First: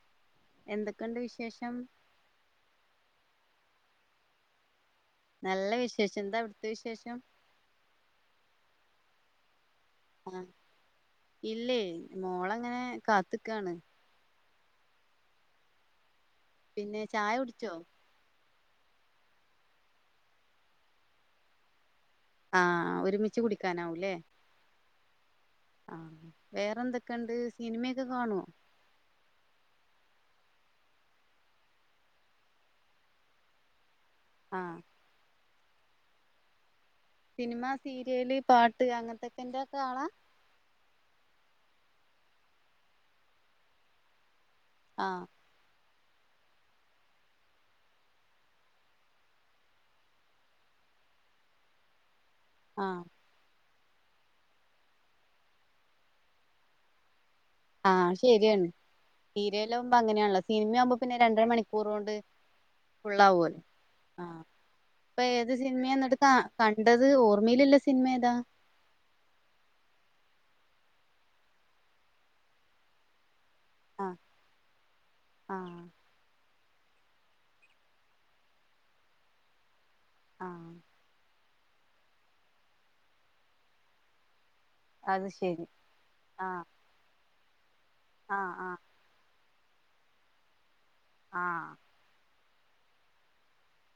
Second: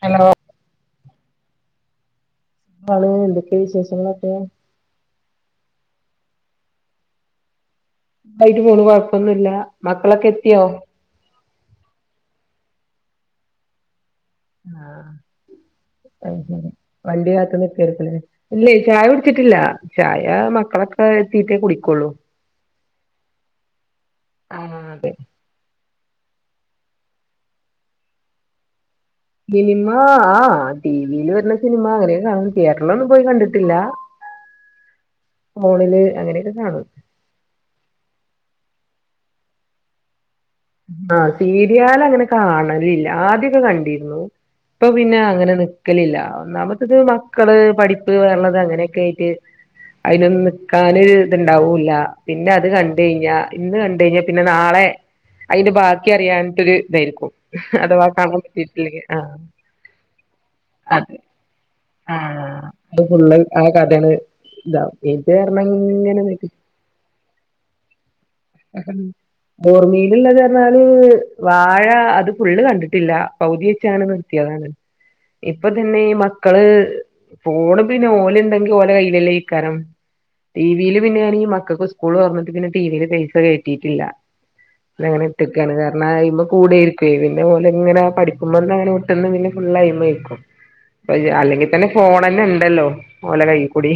Hello എന്തൊക്കെണ്ട് വിശേഷം ന്താണ് എന്തക്കെ വിശേഷങ്ങളൊക്കെ നല്ല വിശേഷം എന്താ അവിടുത്തെ വിശേഷം ഖായിട്ട് പോണു കുഴപ്പൊന്നുല്ല അ ഇല്ലയ് മോളങ്ങനെ കാത്തക്കാണ് ആ അ പിന്നെ വണ്ടി ചായ കാത്ത് കുടിച്ചോ നിക്കര്ത് ഇല്ലേ ചായ കുടിച്ചിട്ടില്ല ചായ മക്കളൊക്കെ എത്തീറ്റേ കുടിക്കുള്ളൂ ആ ഒരുമിച്ച് കുടിക്കാനാവൂലേ ഉ ആ വേറെന്തെക്കെ ണ്ട് സിനിമെക്കെ കാണോ സിനിമ ആ ടിവില് വര്ന്ന സിനിമ അങ്ങനെക്കെ കാണും തിയേറ്ററിലൊന്നും പോയി കണ്ടിട്ടില്ല ആ ഫോണില് അങ്ങനെ ക്കെക്കാണും സിനിമ, സീര്യേല്, പാട്ട് അങ്ങൻത്തക്കൻ്റൊക്കാളാ ആ സീര്യാലങ്ങനെ കാണലില്ല ആദ്യൊക്കെ കണ്ടിര്ന്നു ഇപ്പൊ പിന്നെ ആഹ് അങ്ങനെ നി ക്കലില്ല ഒന്നാമത് മക്കള് പഠിപ്പ് വേറെള്ളത് അങ്ങനൊക്കായിട്ട് അയ്നൊന്നു നിക്കാന് ത്ണ്ടാവൂല പിന്നെ അത് ആഹ് കണ്ടഴ്ഞ്ഞാ ഇന്ന് കണ്ടഴ്ഞ്ഞാ പിന്നെ നാളെ അയിന്റെ ബാക്കി അറിയാൻട്ടൊരു തായിരിക്കും ആ ശെര്യാണ് സീരിയല്ലാവുമ്പോ അങ്ങനെയാണല്ലോ സിനിമയാവുമ്പോ പിന്നെ അതെ രണ്ടര മണിക്കൂറൊണ്ട് ആഹ് അത് ഫുള്ള് ഫുള്ളാവൊലോ ആ കഥയാണ് ആ ഇതാവും ഇപ്പൊ ഇത് ഏത് കാരണം സിനിമേന്നട്ട് ഇങ്ങനെ ത നീട്ടി കണ്ടത് ഓർമ്മയില്ല്ല സിനി മേതാ ഓർമിയിലള്ളതർഞ്ഞാല് വാഴ അത് ഫുള്ള് കണ്ടിട്ടില്ല പൗ തെച്ചാണ് ആഹ് നിർത്ത്യതാണ് ഇപ്പ ആഹ് തന്നെ ഈ മക്കള് ഫോണ് പിന്നെ ഓല് ണ്ടെങ്കി ഓലെ കയ്യിലല്ലേക്കാരം ആഹ് ടിവി യിൽ പിന്നെണെങ്കി മ ക്കക്ക് സ്‌ക്കൂൾ തൊർന്നിട്ട് പിന്നെ ടിവില് പൈ സ കേറ്റിട്ടില്ല അ അതങ്ങ നെ അത് ശരി ഇട്ടക്കാണ് കാരണം അയ്മെ ആഹ് കൂടെയിരിക്കുവേ തെപ്പോലെ ഇങ്ങനെ ആഹ് ആഹ് പഠിപ്പ്മന്നങ്ങനെ വിട്ട്ന്ന് പിന്നെ ഫുള്ളയ്മെയ്ക്കും അല്ലെങ്കി ആഹ് തന്നെ ഫോണിന്നെ ണ്ടല്ലോ ഓലെ കൈയ്യീ കൂടി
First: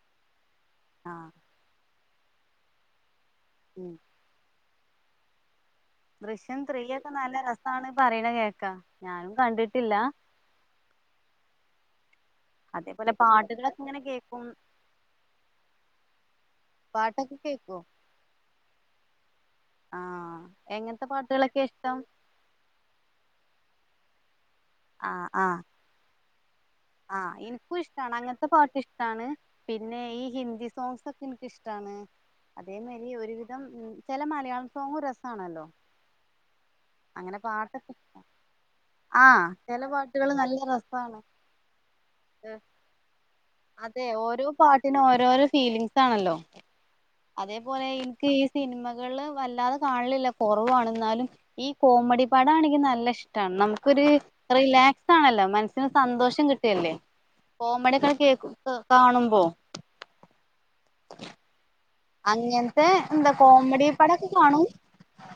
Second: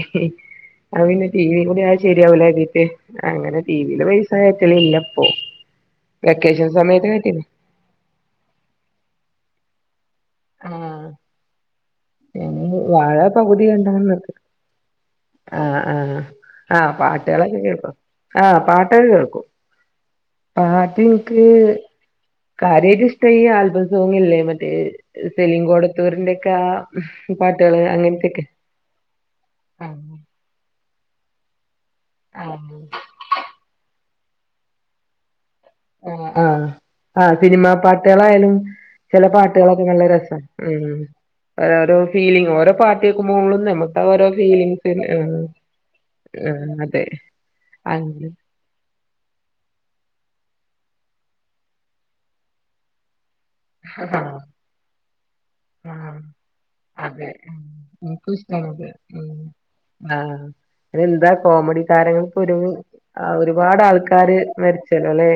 അഅ് പിന്നെ ആഹ് ടീവി ക്കൂടി ആ ശെരിയാവൂലാര്തീ ട്ടെ അങ്ങനെ ടി ഉം വിയില് പൈ ട്ടിലില്ല പ്പോ ദൃശ്യം ത്രീയൊക്കെ നല്ല രസാണ് പറീണ കേക്കാ ഞാനും കണ്ടിട്ടില്ല ആ അതേപോലെ വാഴ പകുതി പാട്ടുകളൊക്കെ ഇങ്ങനെ കണ്ടങ്ങനെ നിക്ക കേക്കും ആ ആ ആ പാട്ടൊക്കെ പാട്ടുകളൊക്കെ കേക്കോ കേൾക്കും ആ പാട്ടൊക്കെ കേൾക്കും ആഹ് പാട്ട് എങ്ങനത്തെ ൻക്ക് പാട്ടുകളൊക്കെ ഇഷ്ടം കാര്യ യിട്ടിഷ്‌ടം ഈ ആൽബം സോങ്ങില്ലേ മ സെലിംങ്കോടത്തൂരിന്റെ ക്കെ ആ ആ പാട്ടുകള് എനിക്കുഷ്ടാണ് അങ്ങനത്തെയൊക്കെ അങ്ങൻത്തെ പാട്ട്ഷ്ടാണ് പിന്നെ ആഹ് ഈ ഹിന്ദി ആഹ് [unintelligible] [unintelligible] ചെല മലയാള സോങ്ങ് രസാണല്ലോ ആ ആ ആ അങ്ങനെ സിനിമ പാട്ടൊക്കെ ഇഷ്ടാ. പാട്ടുകളായാലും ചില ആഹ് പാട്ടുകളൊ ചെല പാട്ടുകള് നല്ല രസാണ് ഓരോരോ ഫീലിംഗ് ആ ഓരോ പാട്ട് കേൾക്കുമ്പോളും നമുക്ക് അതെ ഓരോ ഫീലിങ്സ് പാട്ടിനും ആഹ് ഓരോരോ ഫീലിഗ്സ് ആണല്ലോ ആഹ് അതെ അതെപോലെ എനിക്ക് അങ്ങനെ ഈ സിനിമകള് വല്ലാതെ കാണലില്ല കൊറവാ മാണ് എന്നാലും ഈ കോമഡി പടാണെങ്കി നല്ല ഇഷ് ടാണ് നമുക്കൊരു ആഹ് റിലാക്സാണല്ലോ മനസ്സിന് ആഹ് സന്തോഷം കിട്ടല്ലേ. അതെ ഉം കോമഡിക്കെ എനിക്കും കേക്കു ഇഷ്ടാണത് കാണുമ്പോ എന്താ കോമഡി താരങ്ങൾക്കൊരു അങ്ങനത്തെ ആ എന്താ ഒരുപാട് കോമഡി പടൊക്കെ ആൾക്കാര് കാണും മരിച്ചല്ലോ ല്ലേ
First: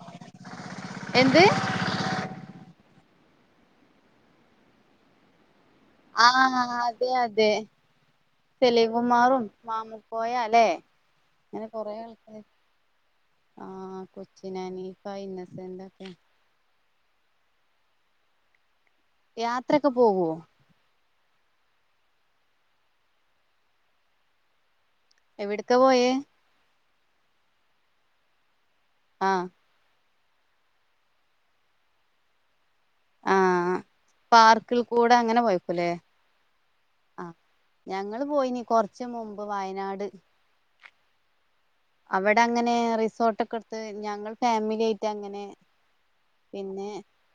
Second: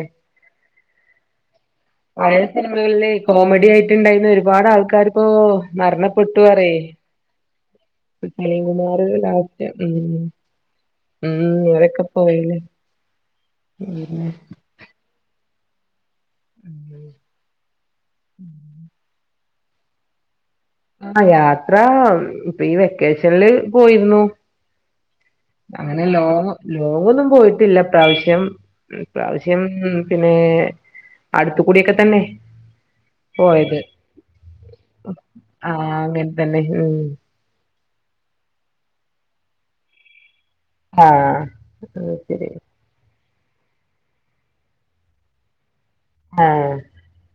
എന്ത് പഴേ സിനിമകളില് കോമഡിയായിട്ടുണ്ടായിരുന്ന ഒരുപാട് ആൾക്കാരിപ്പോ ആ അതെ അതെ സെലീംകുമാർ സെലിംകുമാറും ലാസ്റ്റ് ഉം മാമുക്കോയ അല്ലെ ഉം അങ്ങനെ കൊറെ അവരൊക്കെ ആൾക്കാര് പോയില്ലേ ആ ഉം. കൊച്ചിൻഹനീഫായും ഇന്നസെൻറ് ഒക്കെ ഉം ഉം യാത്രൊക്കെ പോകുവോ ആ യാത്ര ഇപ്പൊ ഈ വെക്കേഷനില് പോയിരുന്നു എവിടക്കാ അങ്ങനെ പോയേ ലോങ് ലോങ്ങൊന്നും പോയിട്ടില്ല പ്രാവശ്യം ആഹ് ഇപ്രാവശ്യം പിന്നെ അടുത്തുകുടിയൊക്കെ തന്നെ ആ പോയത് പാർക്കിൽ കൂടെ അങ്ങനെ ആ പോയക്കൂലേ അങ്ങൻ തന്നെ ഉം ആ ഞങ്ങള് പോയിനി കൊറച്ച് മുമ്പ് വയനാട് ആ അത് അവിടെ ശരി അങ്ങനെ റിസോർട്ട്ക്കെ എ ഞങ്ങൾ ഫാമിലിയായിട്ട് അങ്ങനെ ആ പിന്നെ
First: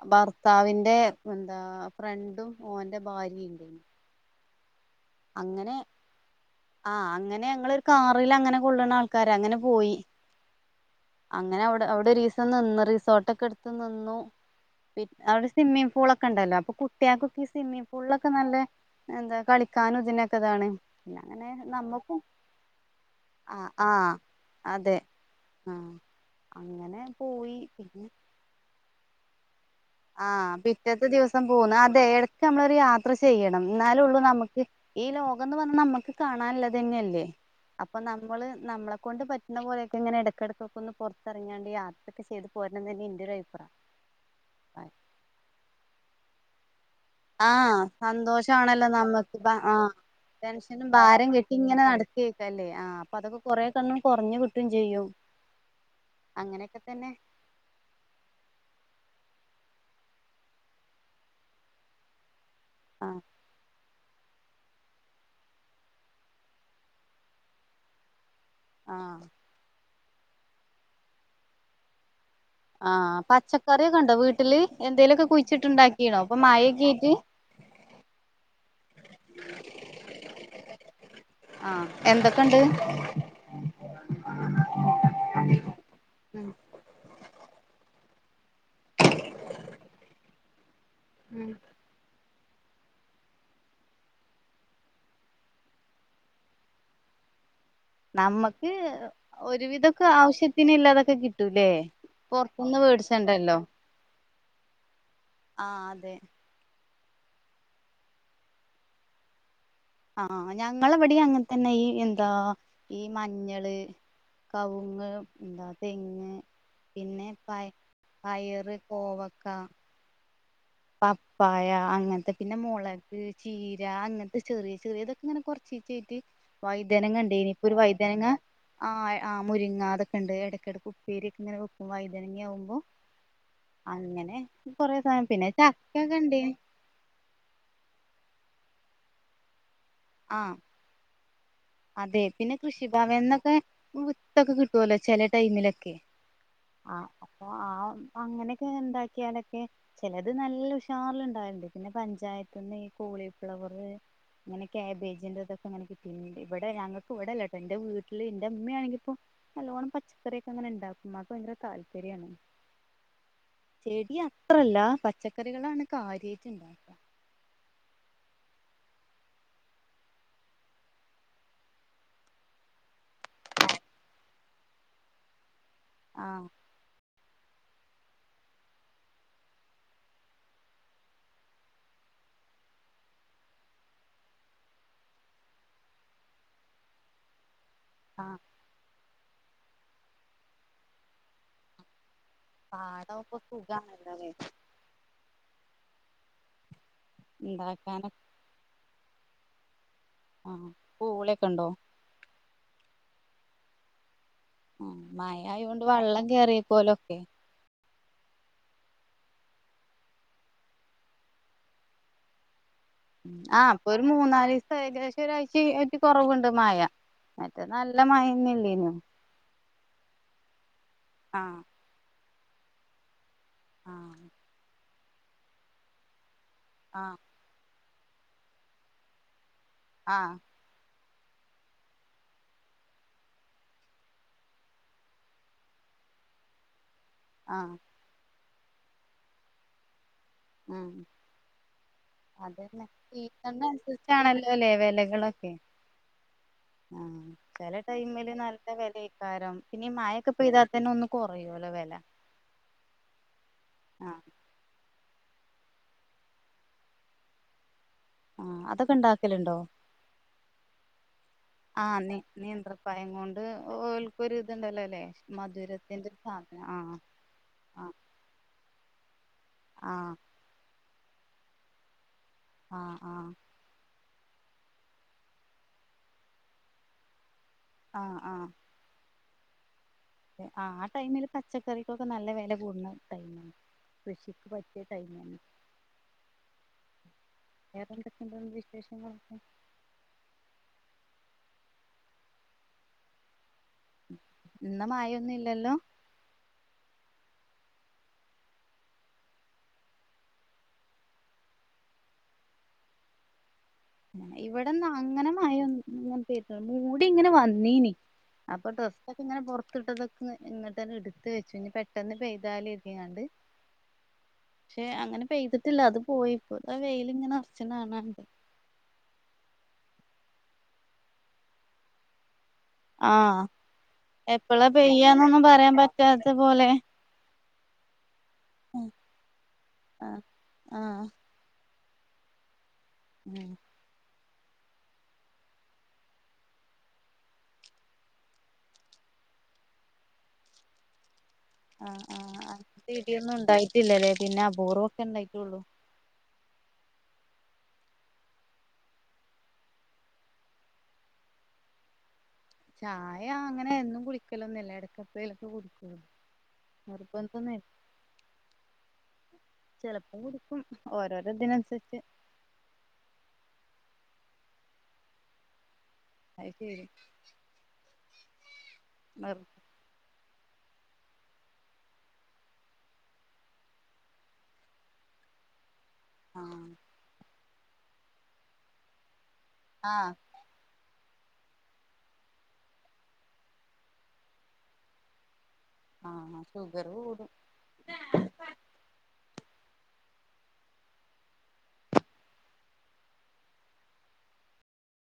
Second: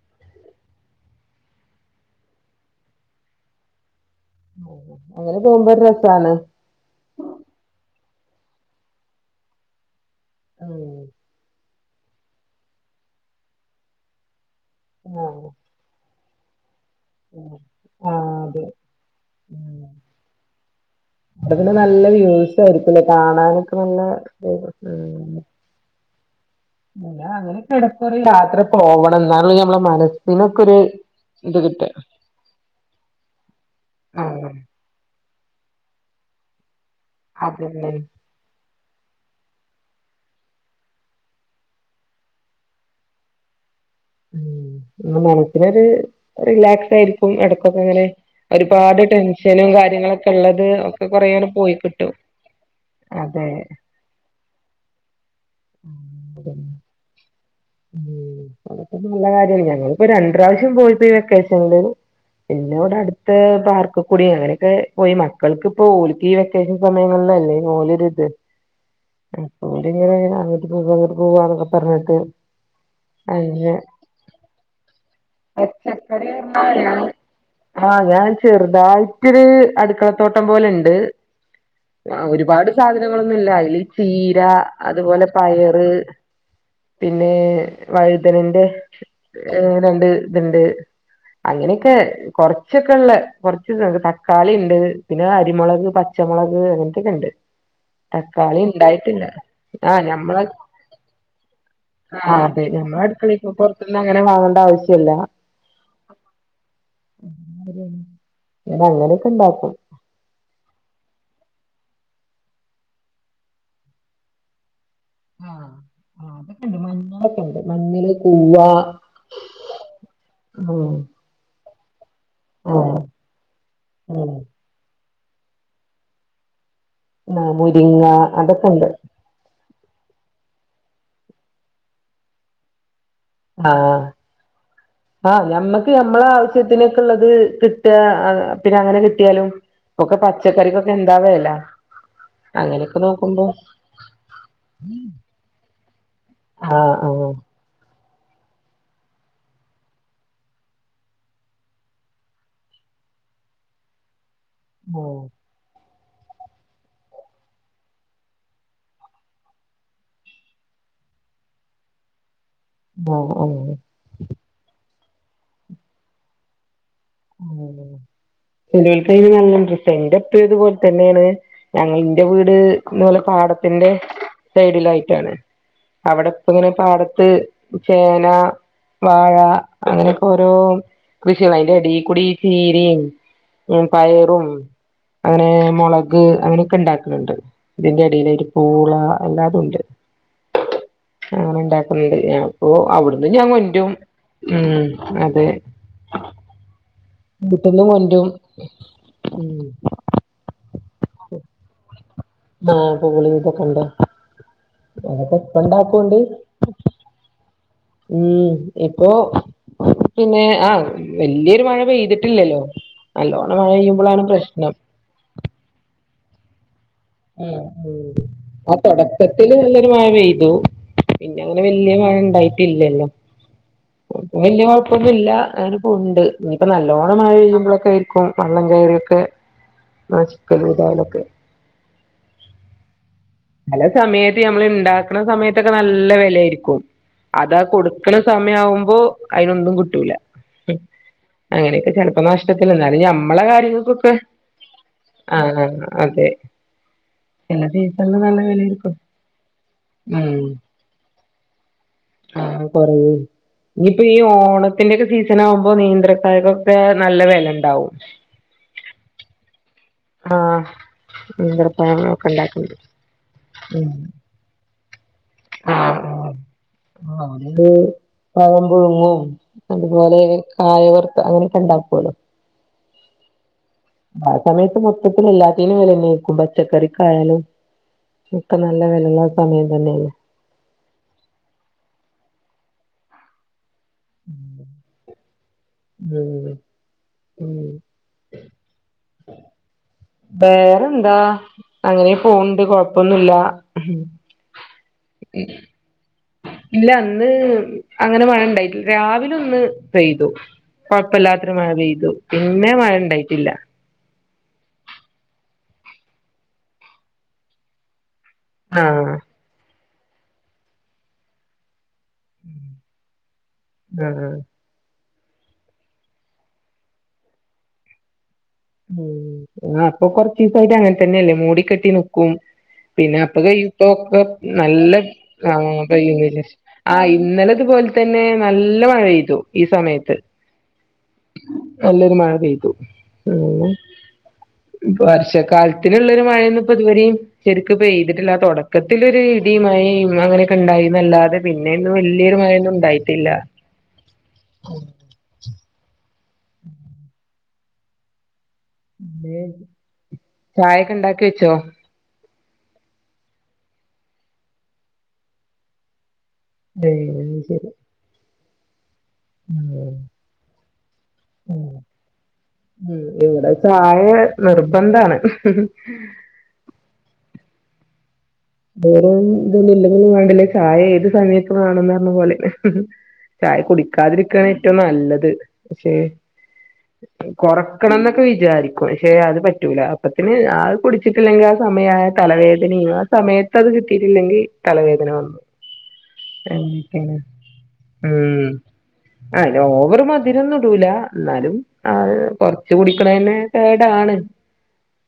ഭർ ഭർത്താവിൻറെ എന്താ ഫ്രണ്ടും ഓന്റെ ഭാര്യയിം ഇണ്ടായീനി [inaudible] പോകുമ്പോ അങ്ങനെ ഒരു രസാണ് ആ അങ്ങനെ ഞങ്ങളൊരു കാ റീല് അങ്ങനെ കൊള്ളണ ആൾക്കാര് അങ്ങനെ പോയി ഉം അങ്ങനെ അവിട് അവിടെ ഒരീസം നിന്നു റിസോട്ടൊക്കെ എടുത്തുനിന്നു പിന് ആ അവിടെ സ്വിമ്മിംഗ് പൂളൊക്ക് ക്കണ്ടല്ലോ അപ്പൊ കുട്ടിയാൾക് ഈ ഉം. സ്വിമ്മിപൂളിലൊക്കെ നല്ല എന്താ കളി അപ്പോതിന് നല്ല നമ്മുക്കും വ്യൂസ് ആയിരിക്കൂല്ലേ ആഹ് കാണാനൊക്കെ നല്ല ആഹ് മൂ അതെ മൂ ആഹ് അങ്ങനെ എല്ലാ പോയി അങ്ങനൊക്കെ എടക്കൊരു യാത്ര പോവണം ഇന്നളില് ഞമ്മള് ആ പിറ്റത്തെ ദിവസം പോന്ന് അതേ ഇടക്ക് നമ്മളൊരു യാത്ര ചെയ്യണം എന്നാലേള്ളൂ ആഹ് നമുക്ക് ഈ ലോകംന്ന് പറഞ്ഞാ നമ്മക്ക് കാണാൻള്ളത് തന്നെയല്ലേ അതന്നെ. അപ്പൊ നമ്മള് നമ്മളെ കൊണ്ടുപറ്റുന്പോലെക്കെങ്ങനെ എടക്കടക്കൊക്കൊന്ന് പുറത്തിറങ്ങിങ്ങാണ്ട് യാത്രയൊക്ക ചെയ്ത് പോരണംതന്നെ എന്റൊരുഭിപ്രായം. ഉം ഒന്ന് മനസ്സിനൊരു റിലാക്സ് ആയിരിക്കും ആ ഇടക്കൊക്കെ ഇങ്ങനെ സന്തോഷണല്ലോ ഒരുപാട് നമ്മക്ക് ടെൻഷനും ആ കാര്യങ്ങളൊക്കെ ഉള്ളത് ടെൻഷനും ഒക്കെ ഭാരം കൊറേങ്ങട് പോയി കെട്ടിങ്ങനെ കിട്ടും. നടക്കേക്കല്ലേ ആ അപ്പൊതോക്കൊ അതെ. കൊറേക്കൊന്ന് കൊറഞ്ഞകിട്ടുംചെയ്യും അങ്ങനൊക്കെത്തന്നെ മൂ അതൊക്കെ നല്ല കാര്യം ഞങ്ങളിപ്പോ രണ്ട് പ്രാവിശ്യം പോയിപ്പാ വെക്കേഷനില്ല് ആഹ് പിന്നോടടുത്ത് പാർക്കും കൂടിയങ്ങനൊക്കെപോയി മക്കൾക്കിപ്പോ ഓല്ക്ക് ഈ വെക്കേഷൻ സമയങ്ങളിലല്ലേ ഓലരിത്. ആഹ് അപ്പോ ലീവായങ്ങട്ട്പോവ്വായിങ്ങട്ട്പോവ്വാനൊക്കെപ്പറഞ്ഞിട്ട്. ആഹ് അഞ് പച്ചക്കറിയൊക്കെ ഉണ്ടോ വീട്ടില് എന്തേലുമൊക്കെ കുഴിച്ചിട്ടുണ്ടാക്കീണോ ഇപ്പൊ മഴയൊക്കെ പച്ചക്കറിപറഞ്ഞാൽ ആയിട്ട് ആ ഞാൻ ചെറുതായിട്ടൊരു അടുക്കളത്തോടംപോലെണ്ട്. ആഹ് ആ എന്തൊക്കെണ്ട് ഒരുപാട് സാധനങ്ങളൊന്നുംല്ല അതിൽ ചീര അതുപോലെ പയറ് ഉം പിന്നെ പിന്നേ വഴുതനന്റെ എ രണ്ട് ഇത്ണ്ട്. ഉം അങ്ങനെയൊക്കെ കൊറച്ചൊക്കെള്ളേ കുറച്ച് ഇ തക്കാളിണ്ട് പിന്നെ അരിമുളക് പച്ചമുളക് അങ്ങനെത്തൊക്കെണ്ട്. നമ്മക്ക് ആഹ് ഒരുവിദൊക്കെ ഞമ്മളെ ആവശ്യത്തിനുള്ളതൊക്കെ കിട്ടൂല്ലേ. ആഹ് അതെ ഞമ്മളെടുക്കളേക്ക്പ്പോ പുറത്‍ന്നങ്ങനെ വാങ്ങണ്ടവശ്യല്ല. ആഹ് അതെ പ് രും പിന്നെഅങ്ങനൊക്കെണ്ടാക്കും ആഹ് ഞങ്ങളവിടീം അങ്ങനെതന്നെ ഈ എന്താ ഈ മഞ്ഞൾ കവു ങ് ന്താ ആഹ് തെങ്ങ് ആഹ് അതൊക്കെണ്ട് പിന്നെ മഞ്ഞളൊക്കെ ഇണ്ട് പയ് മഞ്ഞള് കൂവ പയർ കോവക്ക. ഉം പപ്പായ അങ്ങനത്തെ പിന്നെ ആഹ് മുളക് ചീര ഉം അങ്ങനത്തെ ചെറിയ ചെറിയതൊക്കെ ഇങ്ങനെ കുറച്ചേചായിട്ട്. വൈദ്യനങ്ങ ഉണ്ടേയ്ന് ആഹ് ഇനിയിപ്പൊ ഒരു മുരിങ്ങ വൈദ്യനങ്ങ അതൊക്കെണ്ട് ആ ആ മുരിങ്ങ അതൊക്കെ ണ്ട്. എടകടേക്ക് ഉപ്പേരിയൊക്കെങ്ങനെ വെക്കും വ ഴുതങ്ങാവുമ്പോ അങ്ങനെ കൊറേസാനം പിന്നേ നമ്മക്ക് നമ്മളെ ആവശ്യത്തിനൊക്കെള്ളത് കിട്ടാ. അ പിന്നെ അങ്ങനെ കിട്ടിയാലും ഒക്കെ ആഹ് പച്ചക്കറിക്കൊക്കെ എന്താവേല അതെ പിന്നെ കൃഷിഭവന്ന്നൊക്കെ വിത്തൊക്കെ കിട്ടുവല്ലോ ചെല ടൈമിലൊക്കെ ആഹ് ആഹ് അങ്ങനെയക്കെ ഉണ്ടാക്കിയാലൊക്കെ ചലത് നല്ല ഉഷാറില് ഇണ്ടാവാറുണ്ട് പിന്നെ പഞ്ചായത്ത്ന്ന് ഈ കോളിപ്ലവർ ങ്ങനെ കാമ്പേട്ന്റ ആഹ് തൊക്കെ ഉം ഇവിടെ ഞങ്ങൾക്ക് ഇവിടെല്ല കേട്ടോ എന്റെ വീട്ടില് എന്റെ അമ്മയാണെങ്കി ഇപ്പ നല്ലവണ്ണം പച്ചക്കറിയൊക്കെ അങ്ങനെ ഇണ്ടാക്കുംമാക്ക് ഭയങ്കര താല്പര്യണ് ആഹ് ചെടി അത്രല്ല പ പച്ചക്കറികളാണ് കാര്യമായിട്ട് ഉണ്ടാക്കുക നല്ല ഇൻട്രസ്റ്റ് എന്റെപ്പ ഇതു പോലെ തന്നെയാണ് ഞങ്ങ എന്റെ വീട് ഇത് വോലെ പാടത്തിന്റെ സൈഡിലായിട്ടാണ് ആഹ് അവിടെപ്പ ഇങ്ങനെ പാട ത്ത് ചേന വാഴ അങ്ങനെയൊക്കെ ഓരോ കൃഷിക അതിന്റെ അടി കുടി ചീരയും ഉം പയറും അങ്ങനെ മുളക് അങ്ങനെയൊക്കെ ഇണ്ടാക്കുന്നുണ്ട് ഇതിന്റെടിൽ ആഹ് ഒരു പൂള അല്ലാതും ഉണ്ട് അങ്ങനെ ഉണ്ടാക്കുന്നുണ്ട് അപ്പൊ അവിടുന്ന് പാടാവുമ്പോ ഞാൻ കൊന്റ്റും സുഖാണല്ലോ ല്ലേ ഉ അതെ [unintelligible] വീട്ടന്നും ഉണ്ടാക്കാനൊക്കെ കൊണ്ടരും ഉം പൂളയൊക്കെ ഉണ്ടോ ആഹ് പൂളിം തൊക്കെണ്ട് ഉ മഴ ആയ കൊണ്ട് വെള്ളം കേയറിയപ്പോലൊക്കെ ഉം ഇപ്പോ പിന്നെ ആഹ് വല്ല്യരു മഴ പെയ്തിട്ടില്ലല്ലോ നല്ലോണം ആ മഴ അപ്പൊ ഒരു പെയ്യുമ്പളാണ് മൂന്നാല് പ്രശ്നം ദിവസം ഏകദേശ ഒരാഴ്ച കുറവുണ്ട് മഴ ആ മറ്റേ നല്ല ആ മഴന്നല്ലേനോ തുടക്കത്തില് നല്ലൊരു മഴ പെയ്തു ആ പിന്ന അങ്ങനെ വല്ല്യ മഴ ഉണ്ടായി ഇല്ലല്ലോ ആ വല്യ കൊഴപ്പ ഇപ്പൊന്നില്ല അനപ്പം ഉണ്ട് ഇപ്പ ആ നല്ലോണ്ണം മഴയുമ്പഴൊക്കെ ക്കും വള്ളം കയറിയൊക്കെ ആ ആഹ് ശ്ക്കല് ഇതായതൊക്കെ പല സമയത്ത് ഞമ്മൾ ഇണ്ടാക്കണ സമയത്തൊക്കെ നല്ല വെല ആയിരിക്കും ആ അതാ കൊടുക്ക്ണ സമയം ആവുമ്പോ അതിനൊന്നും കിട്ടൂല ഉം അങ്ങനെയൊക്കെ ചെറുപ്പ നാഷ്ടത്തി അതന്നെ എന്നാലും ഞമ്മളെ സീസണ് കാര്യങ്ങൾക്കൊക്കെ അനുസരിച്ചാണല്ലോ അല്ലേ വിലകളൊക്കെ ആഹ് അതെ മ്മല് നല്ല വെലേക്കാരം പിന്നെ മഴൊക്കെ ഉം പെയ്താ തന്നെ ഒന്ന് കൊറയല്ലോ വെല ആഹ് കൊറയും ആഹ് ഓണാകുമ്പോൾ നീന്ത്രക്കായ്ക്കൊക്കെ നല്ല വെല ഇണ്ടാവും ആഹ് അതൊക്കെ ഇണ്ടാക്കല്ണ്ടോ ആഹ് ആഹ് നേ നേന്ത്രപ്പഴങ്ങളൊക്കെ ഉണ്ടാക്കണ്ട് നേന്ത്രപയ് കൊണ്ട് ഉം ഓൽക്ക് ഒരു ഇതുണ്ടല്ലോ ല്ലേ ആഹ് മധുരത്തിന്റെ സാധനം ആഹ് അത് ആഹ് പഴമ്പുഴുങ്ങും ആഹ് അതുപോലെ കായവറ് ക്ക അങ്ങനൊക്കെ ഉണ്ടാക്കുവല്ലോ. ആഹ് ആഹ് ആ സമയത്ത് മൊത്തത്തിൽ എല്ലാത്തിനും വെലന്നേക്കും പച്ചക്കറിക്കായാലും ഇപ്പം നല്ല വെലള്ള സമയം തന്നെയല്ലേ അതെ ആ ടൈമില് പച്ചക്കറിക്കൊക്കെ നല്ല വെല കൂട്ണ ടൈമാ. കൃഷിക്ക് പറ്റിയ ടൈമാണ്. ഉം ഉം വേറെന്തൊക്കെണ്ട് വിശേഷങ്ങളൊക്കെ? വേറെന്താ അങ്ങനെ പോവ്ണ്ട് കൊഴപ്പൊന്നൂല്ല. ഇന്ന് മഴയൊന്നും ഇല്ലല്ലോ? ഇല്ല ഇന്ന് അങ്ങനെ മഴ ഇണ്ടായിട്ട്ല്ല. രാവില ഒന്ന് പെയ്തു കൊഴപ്പല്ലാത്ത ര് മഴ പെയ്തു പിന്നെ മഴ ഇണ്ടായിട്ടില്ല. ഇവിടെന്നാ അങ്ങനെ മഴൊ [unintelligible] ചെയ്ത് മൂടി ഇങ്ങനെ വന്നീനി. അപ്പൊ ആഹ് ഡ്രെസ്സക്കെ ഇങ്ങെനെ പൊർ ത്തിട്ടതൊക്കെ ഇങ്ങട്ടന്നെ ഇട്ത്ത് വച്ചു. ഞ് പെ പെട്ടെന്ന് പെയ്താല് ഇരിക്ക കണ്ട് ആഹ് പക്ഷെ അങ്ങനെ പെയ്തിട്ടില്ല അത് പോയി ഇപ്പോ ദാ വെയിലിങ്ങനെ ഒർച്ചന കാണാണ്ട് ഉം ആഹ് അപ്പൊ കൊറച്ച് ദിവസായിട്ട് അങ്ങനെ തന്നെയല്ലേ മൂടി കെട്ടി നിക്കും പിന്നെ അപ്പ ആഹ് കൈ ഇപ്പ ഒക്കെ എപ്പളാ നല്ല പെയ്യാന്നൊന്നും പറയാൻ ആഹ് പെയും പറ്റാത്ത പോലെ ആഹ് ഇന്നലതുപോലെ തന്നെ നല്ല മഴ പെയ്തു ഈ സമയത്ത് ആഹ് ആഹ് നല്ലൊരു മഴ പെയ്തു ഉം പിന്നെ വർഷക്കാലത്തിലുള്ളരു മഴ ഒന്നും ഇപ്പോ ഇത് വരെയും ശെരിക്കും പെയ്തിട്ടില്ല തുടക്കത്തിലൊരു ഇടിയും മഴയും അങ്ങനെയൊക്കെ ഉണ്ടായി എന്നല്ലാതെ ആഹ് ആഹ് അതെ ഇടിയൊന്നും ഉണ്ടായിട്ടില്ലല്ലേ പിന്നെ അപൂർവം മൊക്കെ ഉണ്ടായിട്ടുള്ളു ഉം അതേ ചായൊക്കെ ഇണ്ടാക്കി വെച്ചോ ചായ അങ്ങനെ എന്നും കുടിക്കലൊന്നുമില്ല എടക്ക് എപോലും കുടിക്കൂ ടേ അയ് ശരി ഉം ചിലപ്പോൾ കുടിക്കും ഉം ഓരോരോതിനന്നുസരിച്ച് ഇവിടെ ചായ നിർബന്ധാണ് അയിശെരി ദൂരോ ഇതൊന്നു ഇല്ലന്ന് തോന്നു വാണ്ടിലേക്ക് ചായ ഏത് സമയത്ത് വേണോന്ന് പറഞ്ഞ പോലെ ചായ കുടിക്കാതിരിക്കയാണ് ഏറ്റവും നല്ലത് പക്ഷേ ആഹ് കിട്ടും കൊറക്കണ ന്നൊക്കെ വിചാരിക്കും പക്ഷെ അത് പറ്റൂല ആഹ് അപ്പത്തിന് ആഹ് കുടി കിട്ടിട്ടില്ലെങ്കി ആ സമയായ തലവേദനെവാ സമയത്ത് അത് കിട്ടിട്ടില്ലെങ്കി തലവേദന വന്നു ആഹ് ഷുഗർ എനിക്കാണ് കൂടും ഉം അയിന് ഓവർ മധുരം ഒന്നും ഇടൂല എന്നാലും അഹ് കൊറച്ച് കുടിക്കണന്നെ കേടാണ്